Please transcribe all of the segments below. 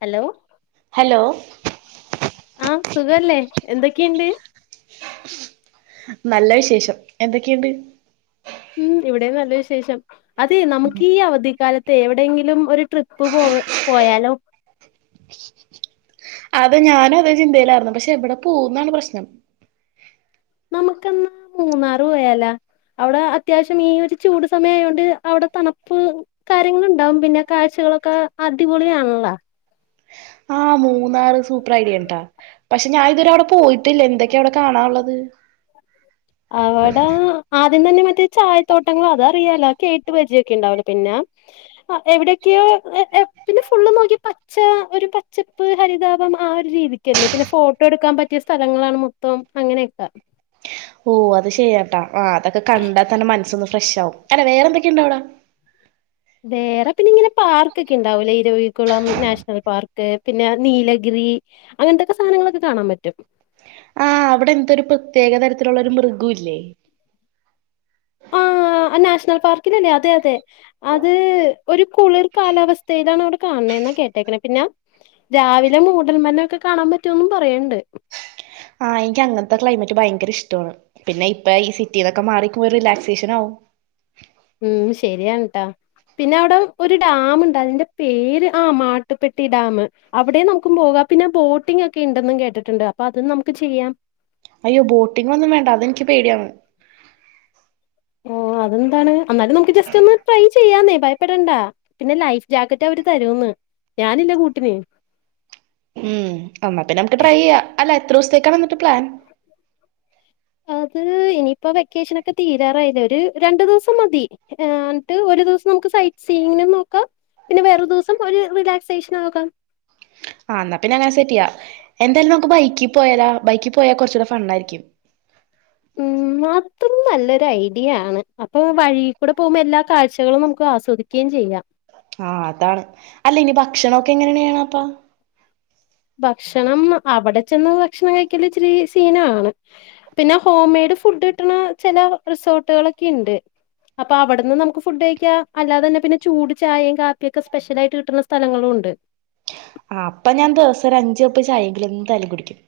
Hello hello ആഹ് സുഖവല്ലേ എന്തൊക്കെയുണ്ട് നല്ല വിശേഷം എന്തൊക്കെയുണ്ട് ഉം ഇവിടെ നല്ല വിശേഷം അതേ നമുക്ക് ഈ അവധിക്കാലത്ത് എവിടെയെങ്കിലും ഒരു ട്രിപ്പ് പോക പോയാലോ അത് ഞാനും അതേ ചിന്തയിലർന്നു. പക്ഷെ എവിടെ പോവുന്നാണ് പ്രശ്നം. നമുക്കെന്നാ മൂന്നാറ് പോയാലാ? അവിടെ അത്യാവശ്യം ഈ ഒരു ചൂട് സമയം ആയോണ്ട് അവിടെ തണുപ്പ് കാര്യങ്ങളുണ്ടാവും പിന്നെ കാഴ്ച കളൊക്കെ അടിപൊളിയാണല്ലാ. ആഹ് മൂന്നാറ് സൂപ്പർ ഐഡിയാട്ടാ. പക്ഷെ ഞാൻ ഇതുവരെ അവിടെ പോയി ട്ടില്ല. എന്തൊക്കെയാ അവിടെ കാണാനുള്ളത്. അവടെ ആദ്യം തന്നെ മ റ്റേ ചായത്തോട്ടങ്ങൾ അതറിയാലോ കേട്ട് പരിചിയൊക്കെ ഉണ്ടാവൂലേ പിന്നെ എവിടെക്കെയോ പിന്നെ ഫുള്ള് നോക്കി പച്ച ഒരു പച്ചപ്പ് ഹരിതാപം ആ ഒരു രീതിക്കല്ലേ പിന്നെ ഫോട്ടോ എടുക്കാം പറ്റിയ സ്ഥലങ്ങളാണ് മൊത്തം അങ്ങനെക്ക. ഓഹ് അത് ശരിയാട്ടാ. ആഹ് അതൊക്കെ കണ്ടാ തന്നെ മനസ്സൊന്ന് ഫ്രഷ് ആവും. അല്ല വേറെന്തൊക്കെയുണ്ട വടെ. വേറെ പിന്നെ ഇങ്ങനെ പാർക്കക്കെ ഉണ്ടാവൂല്ലേ ഇരവികുളം നാഷണൽ പാർക്ക് പിന്നെ നീലഗി- രി അങ്ങൻത്തെക്കെ സാധനങ്ങളക്കെ കാണാൻ പറ്റും ആഹ് അവിടെ എന്തൊരു പ്രത്യേക തരത്തിലൊള്ള ഒരു മൃഗവില്ലേ ആ നാഷണൽ പാർക്കിലല്ലേ അതെ അതെ അത് ഒരു കുളിർ കാലാവസ്ഥയിലാണ് അവിടെ കാണാണെന്നാ കേ ട്ടേക്കണേ പിന്നെ രാവിലെ മൂടൽ മന്നൊക്കെ ഒക്കെ കാണാൻ പറ്റുവെന്നും പറയണ്ട് ആഹ് എനിക്ക് അങ്ങത്തെ ക്ലൈമറ്റ് ഭയങ്കര ഇഷ്ടവാണ് പിന്നെ ഇപ്പ ഈ സിറ്റിന്നൊക്കെ മാറിക്കുരു റീലാക്സിയേഷനാവും. ഉം ശെരിയാണ് ട്ടാ പിന്നെ അവിടെ ഒരു ഡാമുണ്ട് അതിന്റെ പേര് ആ മാട്ടുപ്പെട്ടി ഡാമ് അവിടെം നമ്മുക്ക് പോകാ പിന്നെ ബോട്ടിംഗൊക്കെ ഇണ്ടെന്നും കേട്ടിട്ടുണ്ട് അപ്പൊ അതും നമുക്ക് ചെയ്യാം അയ്യോ ബോട്ടിങ്ങൊന്നും വേണ്ട അതെനിക്ക് പേടിയാണ് ഓഹ് അതെന്താണ് എന്നാലും നമുക്ക് ജസ്റ്റ് ഒന്ന് ട്രൈ ചെയ്യാന്നേ ഭയപ്പെടണ്ട പിന്നെ ലൈഫ് ജാക്കറ്റ് അവര് തരൂന്ന് ഞാനില്ലെ കൂട്ടിന് എന്നാപ്പിന്നെ നമക്ക് ട്രൈ ചെയ്യാം അല്ല എത്രൂസത്തേക്കാണ് എന്നിട്ട് പ്ലാൻ ആഹ് ഹ് ഇനിയിപ്പോ വെക്കേഷനൊക്കെ തീരാറായില്ലെ ഒരു രണ്ടു ദ്‌വസം മതി എന്നിട്ട് ഒരു ദിവസം നമുക്ക് സൈറ്റ് സീയിങ് നോക്കാ പിന്നെ വേറൊരു ദ് വസം ഒരു റീലാക്സേഷനോക്കാം ആഹ് എന്നാ പിന്നെ അങ്ങനെ സെറ്റ് ചെയ്യാം എന്തായാലും നമുക്ക് ബൈക്കി പോയാലൊ ബൈക്കി പോയാ കൊറച്ചൂടെ ഫൺ ആയിരിക്കും ഉം ഉം ന്നാത്തും നല്ലൊരു ഐഡി ആണ് അപ്പൊ വഴി കൂടെ പോകുമ്പോ എല്ലാ കാഴ്ചകളും നമുക്ക് ആസ്വദിക്ക്യയും ചെയ്യാം ആ പ് അതാണ് അല്ല ഇനി ഭക്ഷണൊക്കെ എങ്ങനെയാണപ്പോ ഭക്ഷണം അവടെ ചെന്ന് ഭക്ഷണം കഴിക്കൽ ഇച്ചിരി സീനാണ് പിന്നെ ഹോംമെ യ്ട് ഫുഡ് കിട്ട്ണ ചെല റിസോർട്ടുകളൊക്കെ ഇണ്ട് അപ്പൊ അവിട്ന്ന് നമുക്ക് ഫുഡ് കഴിക്കാം അല്ലാതെ തന്നെ പിന്നെ ചൂട് ചായെയും കാപ്പിയൊക്കെ സ്പെഷ്യലായിട്ട് കിട്ടുന്ന സ്ഥലങ്ങളൂണ്ട് ആഹ് അപ്പൊ ഞാൻ ദെവസം ഒരു അഞ്ച് കപ്പ്‌ ചായെങ്കിലും എന്തായാലും കുടിക്കും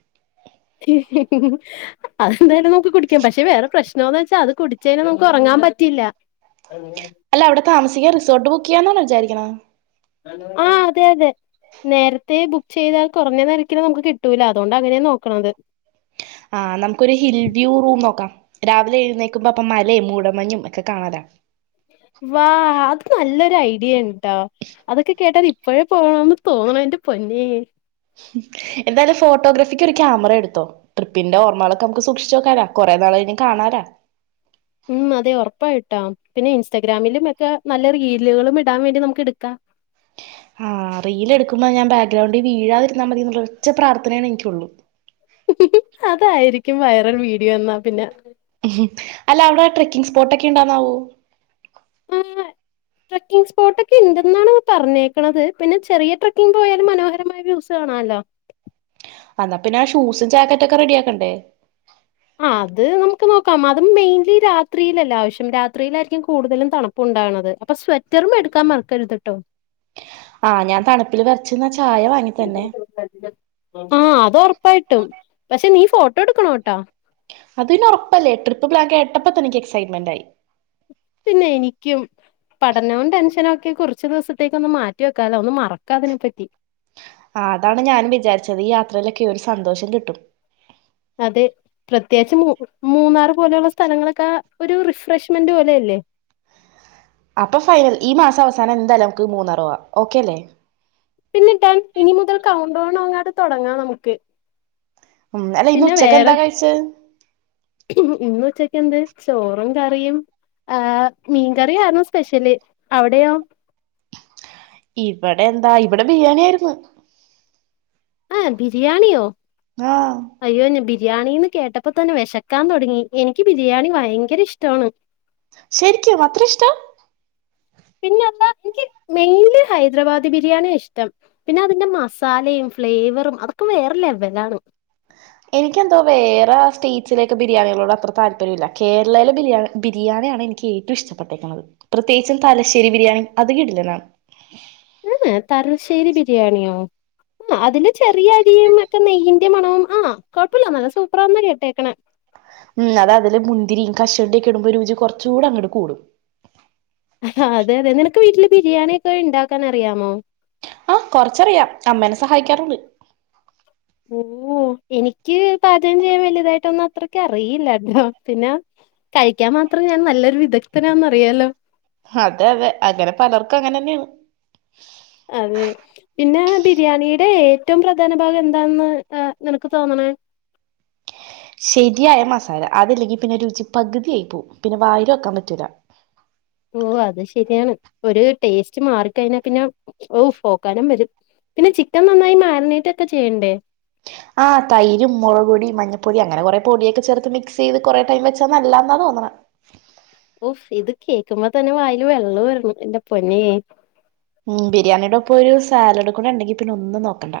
അതെന്തായാലും നമ്മക്ക് കുടിക്കാം പക്ഷെ വേറെ പ്രശ് നോവെച്ചാ അത് കുടിച്ച് കഴിഞ്ഞ നമുക്ക് ഒറങ്ങാൻ പറ്റില്ല അല്ല അവിടെ താമസിക്കാൻ റിസോർട്ട് ബുക്ക് ചെയ്യാന്നാണൊ വിചാരിക്കണെ ആ അതെ അതെ നേരത്തെ ബുക്ക് ചെയ്താൽ കുറഞ്ഞവിലയ്ക്ക് നമുക്ക് കിട്ടൂല അതോണ്ടാ അങ്ങനെ നോക്കണത് ആഹ് നമ്മുക്കൊരു ഹിൽ വ്യൂ റൂം നോക്കാം രാവിലെ എഴുന്നേക്കുമ്പോ അപ്പൊ മലയും മൂടൽമഞ്ഞും ഒക്കെ കാണാലോ വാ അത് നല്ലൊരു ഐഡിയാണട്ടോ അതൊക്കെ കേട്ടാൽ ഇപ്പോഴേ പോണംന്ന് തോന്നണ് ന്റെ പൊന്നെ എന്തായാലു ഫോട്ടോഗ്രാഫിക്ക് ഒരു ക്യാമറ എടുത്തോ ട്രിപ്പിന്റെ ഓർമ്മകളൊക്കെ നമുക്ക് സൂക്ഷിച്ച് വെക്കാലോ കുറേ നാൾ എപ്പോ വേണേ കാണാലോ [inaudible] ഉം അതെ ഉറപ്പായിട്ടാ പിന്നെ ഇൻസ്റ്റാഗ്രാമില്മറ്റേ നല്ല റീലുകളും ഇടാൻ വേണ്ടി നമുക്ക് എടുക്കാം [inaudible] ആ റീലെടുക്കുമ്പോ ഞാൻ ബാക്ക്ഗ്രൗണ്ടിൽ വീഴാതിരുന്നാ മതി എന്നുള്ളരൊറ്റ പ്രാർഥനാണ് എനിക്കുള്ളു അതായിരിക്കും വൈറൽ വീഡിയോ എന്നാ പിന്നെ അല്ല അവിടെ ട്രെക്കിങ് സ്പോട്ടൊക്കെ ഇണ്ടാന്നാവോ [unintelligible] ട്രേക്കിങ് സ്പോട്ടൊക്കെ ഇണ്ടെന്നാണ് പറഞ്ഞേക്കണത് പിന്നെ ചെറിയ ട്രക്കിങ് പോയാലും മനോഹരമായ വ്യൂസ് കാണാലൊ. [inaudible] എന്നാ പിന്നെ ആ ഷൂസും ജാക്കറ്റൊക്കെ റെഡി ആക്കണ്ടേ ആഹ് അത് നമുക്ക് നോക്കാം അത മെയിൻലി രാത്രിയിലല്ല ആവശ്യം രാത്രിയിലായിരിക്കും കൂടുതലും തണുപ്പുണ്ടാവുന്നത് അപ്പൊ സ്വെറ്ററും ഇടുക്കാം മറക്കരുത്ട്ടോ ആഹ് ഞാൻ തണുപ്പിൽ വെറച്ചുന്നാ ചായ വാങ്ങി തന്നെ ആഹ് അത് ഉറപ്പായിട്ടും പക്ഷെ നീ ഫോട്ടോ എടുക്കണോട്ടോ അത്പിന്നെ ഒറപ്പല്ലേ ട്രിപ്പ് പ്ലാൻ കേട്ടപ്പ തന്നെ ഇൻക്ക് എക്സൈറ്റ്മെന്റായി പിന്നെ എനിക്കും പഠനവും ടെൻഷനും ഒക്കെ കുറച്ച് ദെവസത്തേക്ക് ഒന്നു മാറ്റി വെക്കാല്ലോ ഒന്നു മറക്കാതിനെ പറ്റി ആ അതാണ് ഞാനും വിചാരിച്ചത് ഈ യാത്രയിലൊക്കെ ഒരു സന്തോഷം കിട്ടും അതെ പ്രത്യേകിച്ച് മൂന്നാറ് പോലെയുള്ള സ്ഥലങ്ങളൊക്കെ ഒരു റിഫ്രഷ്മെന്റ് പോലെയല്ലേ അപ്പൊ ഫൈനൽ ഈ മാസം അവസാനം എന്തായാലും നമുക്ക് മൂന്നാറ് പോകാം ഓക്കെ അല്ലേ പിന്നിട്ടൻ ഇനി മുതൽ കൗണ്ട് ഡൗൺ അങ്ങാട്ട് തുടങ്ങാം നമുക്ക് ഉം അല്ല ഇന്ന് പിന്നെ ഉച്ചക്ക് വേറെ എന്താ കഴിച്ചേ ഇന്ന് ഉച്ചക്ക് എന്ത് ചോറും കറിയും ആഹ് മീൻകറി ആരുന്നു സ്പെഷ്യല് അവിടെയോ ഇവിടെ എന്താ ഇവിടെ ബിരിയാണി ആയിരുന്നു ആഹ് ബിരിയാണിയോ ആഹ് അയ്യോ ബിരിയാണീന്ന് കേട്ടപ്പോ തന്നെ വിശക്കാൻ തുടങ്ങി എനിക്ക് ബിരിയാണി ഭയങ്കര ഇഷ്ടവാണ് ശെരിക്കും അത്ര ഇഷ്ടവാ പിന്നെന്താ എനിക്ക് മെയിൻലി ഹൈദരാബാദി ബിരിയാണി ഇഷ്ടം പിന്നെ അതിന്റെ മസാലയും ഫ്ലേവറും അതൊക്കെ വേറെ ലെവലാണ് എനിക്കെന്തോ വേറെ സ്റ്റേറ്റ്സിലൊക്കെ ബിരിയാണികളോട് അത്ര താല്പര്യമില്ല കേരളേലെ ബിരിയാണി ബിരിയാണിയാണ് എനിക്ക് ഏറ്റവും ഇഷ്ടപ്പെട്ടേക്കണത് പ്രത്യേകിച്ചും തലശ്ശേരി ബിരിയാണി അത് കിടിലനാ ഇഹ് തലശേരി ബിരിയാണിയോ ആഹ് അതിന്റെ ചെറിയ അരിയും ഒക്കെ നെയ്യീന്റെ മണവും ആഹ് കൊഴപ്പമില്ല നല്ല സൂപ്പറാന്നാ കേട്ടേക്കണെ ഉം അത് അതില് മുന്തിരിയും കശുവണ്ടിയും ഒക്കെ ഇടുമ്പോ രുചി കുറച്ചുകൂടെ അങ്ങോട്ട് കൂടും അതെ അതെ നിനക്ക് വീട്ടില് ബിരിയാണിയൊക്കെ ഉണ്ടാക്കാൻ അറിയാമോ ആഹ് കൊറച്ചറിയാം അമ്മേനെ സഹായിക്കാറുണ്ട് ഓ എനിക്ക് പാചകം ചെയ്യാൻ വലിയതായിട്ടൊന്നും അത്രക്ക് അറിയില്ലാട്ടോ പിന്നെ കഴിക്കാൻ മാത്രം ഞാൻ നല്ലൊരു വിദഗ്ദ്ധനാന്ന്‌ അറിയാലോ അതെ അതെ അങ്ങനെ പലർക്കും അങ്ങനെ തന്നെയാണ് അതെ പിന്നെ ബിരിയാണിടെ ഏറ്റവും പ്രധാന ഭാഗം എന്താന്ന് നിനക്ക് തോന്ന്ണ് ശെരിയായ മസാല അതല്ലെങ്കി പിന്നെ രുചി പകുതിയായി പോവും പിന്നെ വായില് വെക്കാൻ പറ്റൂല ഓ അത് ശെരിയാണ് ഒരു ടേസ്റ്റ് മാറിക്കഴിഞ്ഞാ പിന്നെ ഓഫ് ഓക്കാനം വെരും പിന്നെ ചിക്കൻ നന്നായി മാഗ്നേറ്റൊക്കെ ചെയ്യണ്ടേ ആ തൈരും മൊളകുപൊടിയും മഞ്ഞപ്പൊടി അങ്ങനെ കൊറെ പൊടിയൊക്കെ ചേർത്ത് മിക്സ് ചെയ്ത് കൊറെ ടൈം വെച്ചാ നല്ലാന്നാ പ - [unintelligible] ഓഫ് ഇത് കേൾക്കുമ്പോ തന്നെ വായില് വെള്ളം ഊര്ണ് എന്റെ പൊന്നേ ഉം ബിരിയാണിയുടെ ഒപ്പൊരു സാലഡും കൂടെ ഉണ്ടെങ്കി പിന്നെ ഒന്നും നോക്കണ്ട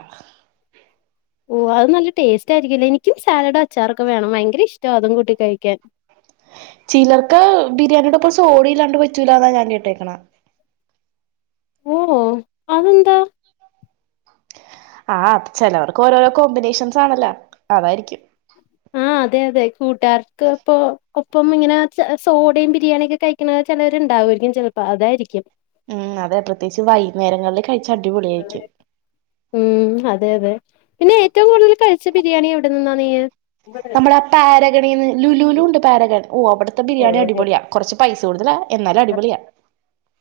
ഓ അത് നല്ല ടേസ്റ്റായിരിക്കൊല്ലേ എനിക്കും സാലഡും അച്ചാറൊക്കെ വേണം ഭയങ്കര ഇഷ്ട അതും കൂട്ടി കഴിക്കാൻ ചിലർക്ക് ബിരിയാണിയുടൊപ്പം സോഡ ഇല്ലാണ്ട് പറ്റൂല എന്നാ ഞാൻ കേട്ടേക്കണെ ഓ അതെന്താ ആഹ് ചെലവർക്ക് ഓരോരോ കോമ്പിനേഷൻസാണല്ലോ അതായിരിക്കും അതെയതെ കൂട്ടാർക്ക് ഒപ്പോ ഒപ്പംങ്ങനെ സോഡയും ബിരിയാണിയൊക്കെ കഴിക്കണ ചെലര്ണ്ടാവും ര് ക്കും ചെലപ്പോ അതായിരിക്കും ഉം അതെ പ്രത്യേകിച്ച് വൈകുന്നേരങ്ങളിൽ കഴിച്ചാ അടിപൊളി ആയിരിക്കും ഉം അതെ അതെ പിന്നെ ഏറ്റവും കൂടുതൽ കഴിച്ച ബിരിയാണി എവിടെന്നാ നീയ് നമ്മുടെ ആ പാരഗണിന്ന് ലുലുലും ണ്ട് പാരഗൺ ഓഹ് അവിടുത്തെ ബിരിയാണി നീ അടിപൊളിയാ കൊർച്ച് പൈസ കൂടുതലാ എന്നാലും അടിപൊളിയാ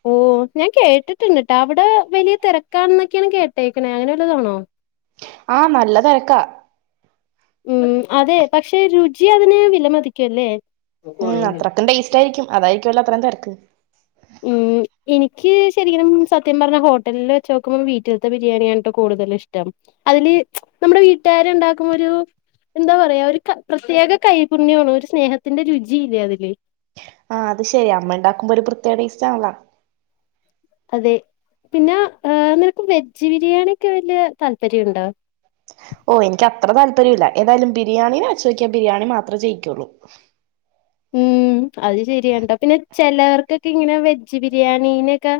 ഓ ഞാൻ കേട്ടിട്ട് കേട്ടാ അവിടെ വലിയ തിരക്കാണ എന്നൊക്കെയാണ് കേട്ടേക്കണെ അങ്ങനെ ഉള്ളതാണോ ആഹ നല്ല തിരക്കാ ഉം അതെ പക്ഷെ രുചി അതിനെ വില മതിക്കുംല്ലേ ഉം അത്രക്കും ടേസ്റ്റയിയിരിക്കും അതായിരിക്കുംല്ലോ അത്രയും തിരക്ക് ഉം ഉം എനിക്ക് ശരിക്കും സത്യം പറഞ്ഞ ഹോട്ടലിൽ വെച്ച് നോക്കുമ്പോൾ വീട്ടിലത്തെ ബിരിയാണിയാണ്ട്ടോ കൂടുതൽ ഇഷ്ടം അതില് നമ്മുടെ വീട്ടുകാരെ ഉണ്ടാക്കുമ്പോ ഒരു ഒരു എന്താ പറയാ ഒരു പ്രത്യേക കൈപുണ്യണോ ഒരു സ്നേഹത്തിന്റെ രുചിയില്ലേ അതില് ആഹ് അത് ശെരി അമ്മ ഉണ്ടാക്കുമ്പോ ഒരു പ്രത്യേക ഇഷ്ടണല്ലോ അതെ പിന്നെ നിനക്ക് വെജ് ബിരിയാണി ഒക്കെ വല്യ താല്പര്യംണ്ടോ [unintelligible] ഓ എനിക്ക് അത്ര താല്പര്യം ഇില്ല ഏതായാലും ബിരിയാണി അ ചോയ്ക്കാൻ ബിരിയാണി മാത്രേ ജയിക്കുള്ളൂ ഉം അത് ശരിയണ്ടോ പിന്നെ ചെിലവർക്കൊക്കെ ഇങ്ങനെ വെജ് ബിരിയാണീനൊക്കെ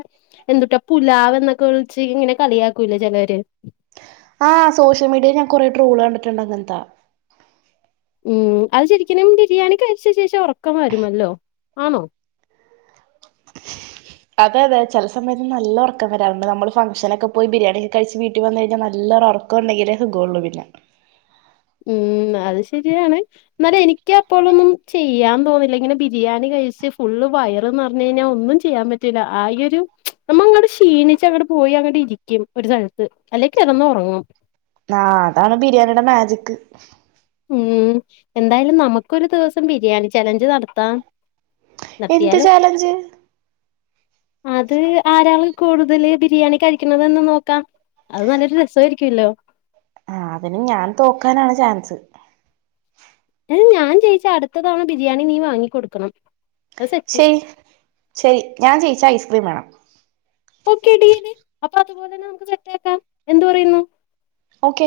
എന്തുട്ടാ പുലാവ് എന്നൊക്കെ വിളിച്ച് ഇങ്ങനെ കളിയാക്കൂല ചിലര് ആഹ് സോഷ്യൽ മീഡിയൽ ഞാൻ കൊറെേ ട്രോള് കണ്ടിട്ടുണ്ടണ്ട് അങ്ങനത്താ ഉം അത് ശരിക്കും ബിരിയാണി കഴിച്ച ശേഷം ഉറക്കം വരുമല്ലോ ആണോ [unintelligible] അതെ അതെ ചില സമയത്ത് നല്ല ഉറക്കം വരാണ്ട് നമ്മള് ഫാൻക്ഷൻ നൊക്കെ പോയി ബിരിയാണിൊക്ക കഴച്ച് വീട്ടിൽ വന്നു കഴിഞ്ഞാൽ നല്ല എല്ല ഉറക്കം ഉണ്ടെങ്കിലെ സുഖള്ളു പിന്നെ [unintelligible] ഉം അത് ശരിയാണ് എന്നാല എനിക്ക് അപ്പോഴൊന്നും ചെയ്യാൻ തോന്നില്ല ഇങ്ങനെ ബിരിയാണി ഫുള്ള് വയർനിറഞ്ഞു കഴിഞ്ഞാൽ ഒന്നും ചെയ്യാൻ പറ്റില്ല ആകെ ഒരു നമ്മ അങ്ങടെ ക്ഷീണിച്ച അങ്ങടെ പോയി അങ്ങടെ ഇരിക്കും ഒരു സ്ഥലത്ത് അല്ലെക്ക് ഇിറന്ന് ഉറങ്ങും ആഹ അതാണ് ബിരിയാണിയുടെ മാജിക് ഉം എന്തായാലും നമുക്കൊരു ദിവസം ബിരിയാണി ചലഞ്ച് നടത്താം എന്ത് നടത്തിയാലോ ചാലഞ്ച് അത് ആരാള് കൂടുതല് ബിരിയാണി കഴിക്കണതന്ന് നോക്കാം അത് നല്ലൊരു രസമായിരിക്കുമല്ലോ ആ അതിന് ഞാൻ തോക്കാനാണ് ചാൻസ് അ ഞാൻ ജയിച്ച അടുത്ത തവണ ബിരിയാണി നീ വാങ്ങിക്കൊടുക്കണം അത് സെറ്റ് ശരി ശരി ഞാൻ ജയിച്ച ഐസ്ക്രീം വേണം ഓക്കെ ഡീൽ അപ്പൊ അതുപോലെന്നെ നമ സെറ്റാകം എന്ത് പറയുന്നു ഓക്കെ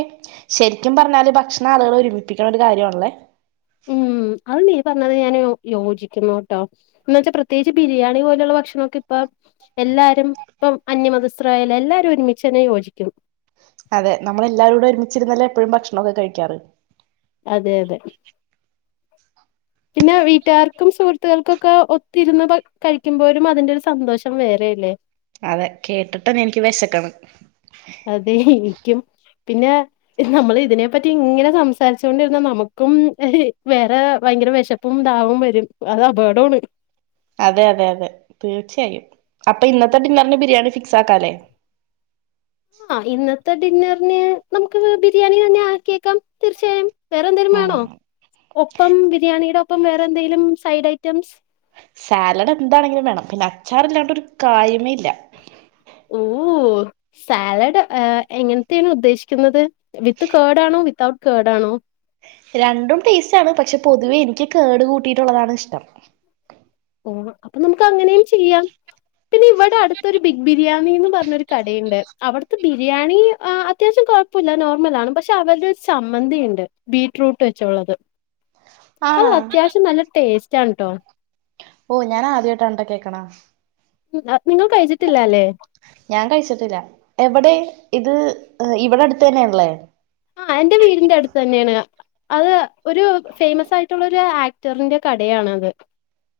ശരിക്കും പറഞ്ഞാല് ഭക്ഷണ ആളുകൾ ഒരുമിപ്പിക്കണ ഒരു കാര്യമാണല്ലേ ഉം അത് നീ പറന്നത് ഞാൻ യോജിക്കുന്നു കേട്ടോ എന്നന്ന് വെച്ചാ പ്രത്യേകിച്ച് ബിരിയാണി പോലെയുള്ള ഭക്ഷണൊക്കെ ഇപ്പ എല്ലാരും ഇപ്പം അന്യമതസ്ഥായല്ല എല്ലാരും ഒരുമിച്ചച്ച്നെ യോജിക്കും അതെ നമ്മള എല്ലാരും കട ഒരുമിച്ചിരുന്നല്ലേ എപ്പോഴും ഭക്ഷണൊക്കെ കഴിക്കാറ് അതെ അതെ പിന്നെ വീട്ടുകാർക്കും സുഹൃത്തുക്കൾക്കും ഒക്കെ ഒത്തിരുന്ന് കഴിക്കുമ്പോഴും അതിന്റെ ഒരു സന്തോഷം വേറെ ഇല്ലേ അതെ കേട്ടിട്ടന്നെ എനിക്ക് വിശക്കാണ് അതെ എനിക്കും പിന്നെ നമ്മൾ ഇതിനെ പറ്റി ഇങ്ങനെ സംസാരിച്ചൊണ്ടിരുന്ന നമുക്കും വേറെ ഭയങ്കര വിശപ്പും ദാഹവും വരും അത് അപകടമാണ് അതെ അതെ അതെ തീർച്ചയായും അപ്പൊ ഇന്നത്തെ ഡിന്നറിന് ബിരിയാണി ഫിക്സ് ആക്കാലേ ആ ഇന്നത്തെ ഡിന്നറിന് നമുക്ക് ബിരിയാണി തന്നെ ആക്കിയേക്കാം തീർച്ചയായും വേറെ എന്തെങ്കിലും വേണോ ആഹ് ഒപ്പം ബിരിയാണിയുടെ ഒപ്പം വേറെന്തെങ്കിലും സൈഡ് ഐറ്റംസ് സാലഡ് എന്താണെങ്കിലും വേണം പിന്നെ അച്ചാറ ഇല്ലാണ്ട്രു കായമ ഇല്ല ഓ ഓ സാലഡ്എങ്ങനത്തെയാണ് ഉദ്ദേശിക്കുന്നത് വിത്ത് കേഡ് ആണോ വിതഔട്ട് കേഡ് ആണോ ഉ രണ്ടും ടേസ്റ്റ് ആണ് പക്ഷെ പൊതുവേ എനിക്ക് കേട് കൂട്ടിയിട്ടുള്ളതാണ് ഇഷ്ടം ഓ അപ്പൊ നമുക്ക് അങ്ങനെയും ചെയ്യാം പിന്നെ ഇവിടെ അടുത്തൊരു ബിഗ് ബിരിയാണിന്ന് പറഞ്ഞൊരു കടയുണ്ട് അവിടുത്തെ ബിരിയാണി അത്യാവശ്യം കുഴപ്പമില്ല നോർമൽണ് പക്ഷെ അവരുടെരു സമ്മന്തിുണ്ട് ബീറ്റ്റൂട്ട് വെച്ചുള്ളത് അത് ആണാ അത്യാവശ്യം നല്ല ടേസ്റ്റ് ആണ്ട്ടോ ഓ ഞാൻ ആദ്യമായിട്ട് രണ്ട കേക്കണ ഉ നിങ്ങ കഴിച്ചിട്ടില്ല അല്ലേ ഞാൻ കഴിച്ചിട്ടില്ല എവിടെ ഇത് ഇവിടെ അടുത്ത് തന്നെയല്ലേ ആഹ എറെ വീടിന്റെ അടുത്ത് തന്നെയാണ് അത് ഒരു ഫേമസ് ആയിട്ടുള്ള ഒരു ആക്ടറിന്റെ കടയാാണ്ത്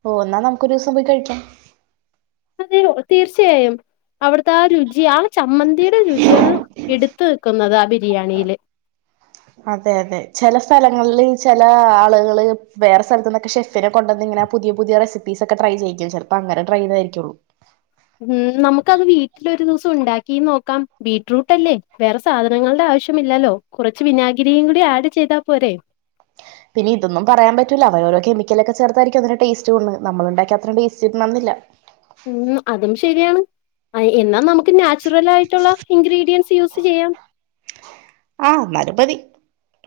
ഓ എന്നാൽ നമുക്ക്ൊരു ദിവസം പോയി കഴിക്കാം അതെയ തീർച്ചയായും അവിടുത്തെ ആ രുചി ആ ചമ്മന്തിയുടെ രുചിയാണ് എടുത്ത നിക്കുന്നത് ആ ബിരിയാണിയില് [inaudible] അതെ അതെ ചില സ്ഥലങ്ങളില്ിൽ ചില ആളുകള് വേറെ സ്ഥലത്ത നിന്നൊക്കെ ഷെഫിനെ കൊണ്ടന്ന ഇങ്ങനെ ാ പുതിയ പുതിയ റെസിപ്പീ ഒക്കെ ടൈ ചെയ്യും ചപ്പോ അങ്ങനെടൈ ചെയ്തായിരിക്കുള്ളൂ ഉം നമുക്കത് വീട്ടില ഒരു ദിവസം ഉണ്ടാക്കി നോക്കാം ബീടറൂട്ട് അല്ലേ വേറെ സാധനങ്ങളുടെ ആവശ്യമില്ലല്ലോ കുറച്ച് വിനാഗിരിയും കൂടി ആഡ് ചെയ്താ പോരെേ പിന്നെ ഇൊന്നും പറയാൻ പറ്റില്ല അവ ഓോെിക്കലൊക്കെ ചേർത്തായിരിക്കും അതിന്റെ ടേറ്റ്ണ് നമ്മളണ്ടാക്കി അത്ര ടേസ്റ്റ്ിില്ല ഇല്ല ഉം അതും ശരിയാണ് എന്നാ നമുക്ക് നാച്ചുറൽ ആയിട്ടുള്ള ഇൻഗ്രീഡിയൻറ്സ് യൂസ് ചെയ്യാം ആഹ് എന്നാലും മതി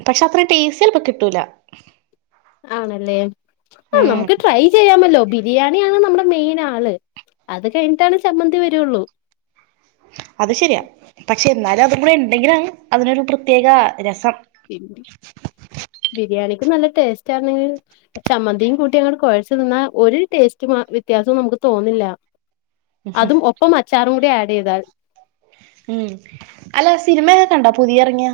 പക്ഷെ അത്ര ടേസി ചല്പ്പോ കിട്ടൂല ആണല്ലേ ആ ഉം നമുക്ക് ട്രൈ ചെയ്യാമല്ലോ ബിരിയാണിയാണ് നമ്മുടെ മെയിൻ ആള് അത് കഴിഞ്ഞിട്ടാണ് സമ്മന്തി വരുുള്ളു അത് ശരിയാ പക്ഷെ എന്നാലും അതും കൂടെ ഉണ്ടെങ്കിലും അതിനൊരു പ്രത്യേക രസം പി ബിരിയാണി നല്ല ടേസ്റ്റ് ആണെങ്കിൽ ചമ്മന്തിയും കൂട്ടി അഞ കുഴച്ചു നിന്നാൽ ഒരു ടേസ്റ്റ് വ്യത്യാസവും നമുക്ക് തോന്നില്ല അതും ഒപ്പം അച്ചാറും കൂടി ആഡ് ചെയ്താൽ ഉം അല്ല സിനിമൊക്കെ കണ്ടാ പുതിയ ഇറങ്ങിയാ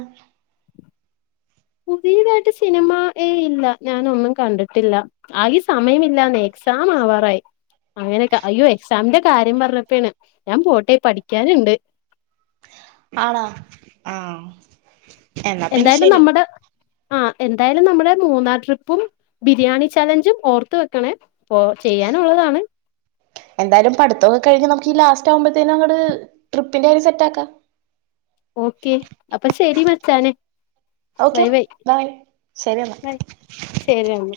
പുതിയതായിട്ട് സിനിമ ഇല്ല ഞാനൊന്നും കണ്ടിട്ടില്ല ആകെ സമയമില്ല നേ സാമ വറായ അങ്ങനെയൊക്കെ അയ്യോ എക്സാമിന്റെ കാര്യം പറഞ്ഞപ്പോാണ് ഞാൻ പോട്ടെ പഠിക്കാനുണ്ട് [inaudible] ആണോ ആഹ എന്നാ പിന്നെ ശരി ആ എന്തായാലും നമ്മുടെ മൂന്നാംർ ട്രിപ്പും ബിരിയാണി ചലഞ്ചും ഓർത്ത് വെക്കണേ ഇപ്പ ചെയ്യ ചെയാനുള്ളതാണ് എന്തായാലും പഠിംൊക്കെ കഴിഞ്ഞ് നമുക്ക് ലാസ്റ്റ് ആകുമ്പോഴത്തേനും അ ട്രിപ്പിന്റെ കാര്യം സെറ്റ് ആക്കാം ഓക്കെ അപ്പൊ ശരി വച്ചാനെ ബൈ ഓക്കെ ബൈൈ ബൈ ശരി എന്നാ ശരി അമ്മ